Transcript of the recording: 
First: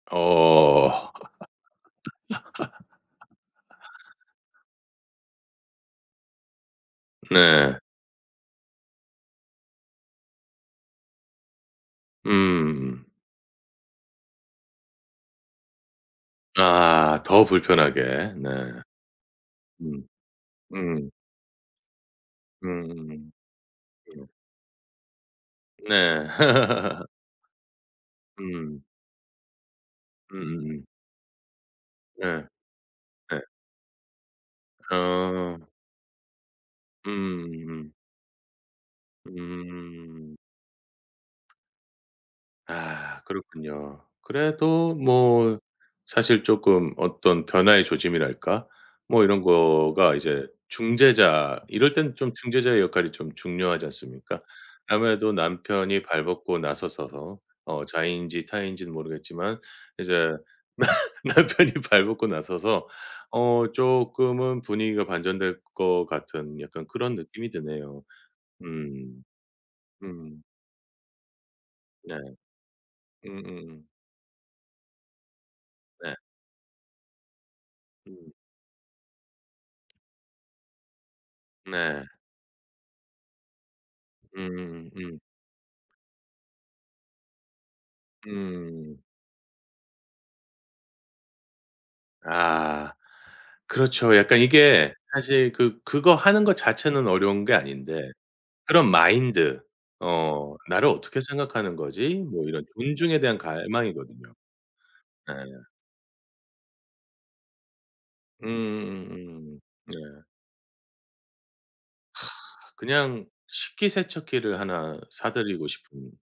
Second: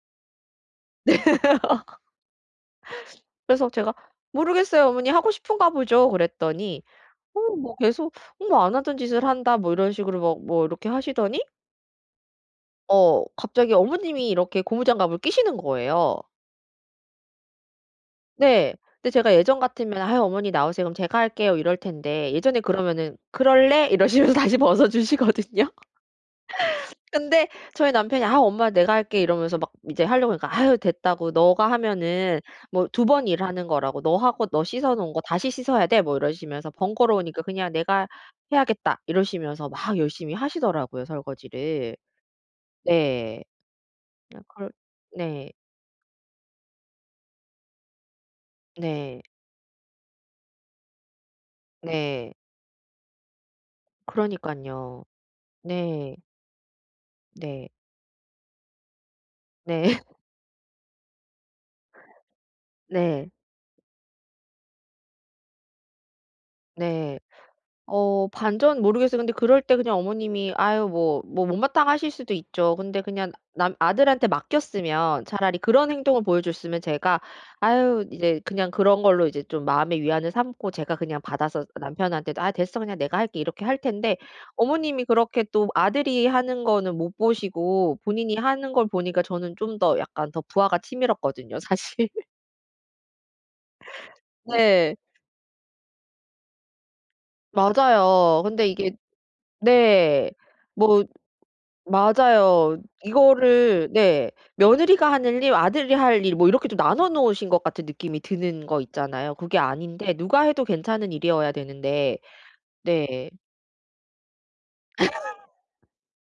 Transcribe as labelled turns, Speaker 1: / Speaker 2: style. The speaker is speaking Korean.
Speaker 1: 어.
Speaker 2: 네. 그래서 제가 "모르겠어요 어머니. 하고 싶은가 보죠." 그랬더니 어 뭐
Speaker 1: 네.
Speaker 2: 계속 뭐 "안 하던 짓을 한다." 뭐 이런 식으로 막 뭐 이렇게 하시더니
Speaker 1: 음음음.
Speaker 2: 어 갑자기 어머님이 이렇게 고무장갑을 끼시는 거예요.
Speaker 1: 아 더 불편하게. 네.
Speaker 2: 네. 근데 제가 예전 같으면
Speaker 1: 음.
Speaker 2: "아유 어머니 나오세요. 그럼
Speaker 1: 음.
Speaker 2: 제가 할게요." 이럴 텐데 예전에 그러면은
Speaker 1: 음음음.
Speaker 2: "그럴래?"
Speaker 1: 음.
Speaker 2: 이러시면서 다시 벗어 주시거든요.
Speaker 1: 네.
Speaker 2: 근데 저희 남편이 "아 엄마
Speaker 1: 음.
Speaker 2: 내가 할게." 이러면서 막 이제 하려고 하니까 아
Speaker 1: 음음음.
Speaker 2: 됐다고 너가 하면은
Speaker 1: 예.
Speaker 2: 뭐 2 번
Speaker 1: 예.
Speaker 2: 일하는 거라고. "너 하고 너 씻어 놓은 거 다시
Speaker 1: 어.
Speaker 2: 씻어야 돼." 뭐 이러시면서
Speaker 1: 음
Speaker 2: "번거로우니까 그냥
Speaker 1: 음.
Speaker 2: 내가 해야겠다." 이러시면서 막 열심히
Speaker 1: 음.
Speaker 2: 하시더라고요 설거지를.
Speaker 1: 아
Speaker 2: 네.
Speaker 1: 그렇군요.
Speaker 2: 아 그럴
Speaker 1: 그래도
Speaker 2: 네.
Speaker 1: 뭐 사실 쪼끔 어떤 변화의 조짐이랄까
Speaker 2: 네.
Speaker 1: 뭐 이런 거가 이제 중재자 이럴 땐 좀
Speaker 2: 네.
Speaker 1: 중재자의 역할이 좀 중요하지 않습니까?
Speaker 2: 그러니깐요.
Speaker 1: 아무래도 남편이
Speaker 2: 네.
Speaker 1: 발 벗고 나셔서서
Speaker 2: 네.
Speaker 1: 어 자의인지 타의인지는 모르겠지만
Speaker 2: 네.
Speaker 1: 이제 나 남편이 발 벗고 나서서
Speaker 2: 네.
Speaker 1: 어 쪼끔은 분위기가 반전될 것 같은 약간 그런
Speaker 2: 네.
Speaker 1: 느낌이 드네요.
Speaker 2: 어 반전 모르겠어요.
Speaker 1: 음.
Speaker 2: 근데 그럴 때 그냥
Speaker 1: 음.
Speaker 2: 어머님이 아유 뭐 뭐 못마땅하실
Speaker 1: 네.
Speaker 2: 수도 있죠. 근데 그냥 나
Speaker 1: 음음음.
Speaker 2: 아들한테 맡겼으면 차라리 그런
Speaker 1: 네.
Speaker 2: 행동을 보여 줬으면 제가 아유
Speaker 1: 음.
Speaker 2: 이제 그냥 그런 걸로 이제 좀 마음의 위안을 삼고 제가 그냥 받아서
Speaker 1: 네.
Speaker 2: 남편한테도 "아 됐어. 그냥 내가 할게." 이렇게 할 텐데
Speaker 1: 음음음
Speaker 2: 어머님이
Speaker 1: 음.
Speaker 2: 그렇게 또 아들이 하는 거는 못 보시고 본인이 하는 걸
Speaker 1: 음.
Speaker 2: 보니까 저는 좀 더 약간 더 부아가 치밀었거든요 사실.
Speaker 1: 아 그렇죠. 약간 이게
Speaker 2: 네.
Speaker 1: 사실 그 그거 하는 것 자체는 어려운 게 아닌데
Speaker 2: 맞아요. 근데
Speaker 1: 그런
Speaker 2: 이게
Speaker 1: 마인드
Speaker 2: 네.
Speaker 1: 어 '나를
Speaker 2: 뭐
Speaker 1: 어떻게 생각하는 거지?' 뭐 이런
Speaker 2: 맞아요.
Speaker 1: 존중에 대한
Speaker 2: 이거를 네
Speaker 1: 갈망이거든요.
Speaker 2: 며느리가
Speaker 1: 예.
Speaker 2: 하늘 일, 아들이 할 일 뭐 이렇게 좀 나눠 놓으신 것 같은 느낌이
Speaker 1: 음
Speaker 2: 드는 거
Speaker 1: 음
Speaker 2: 있잖아요. 그게
Speaker 1: 음 음. 네.
Speaker 2: 아닌데 누가 해도 괜찮은 일이어야 되는데
Speaker 1: 그냥
Speaker 2: 네.
Speaker 1: 식기세척기를 하나 사 드리고 싶은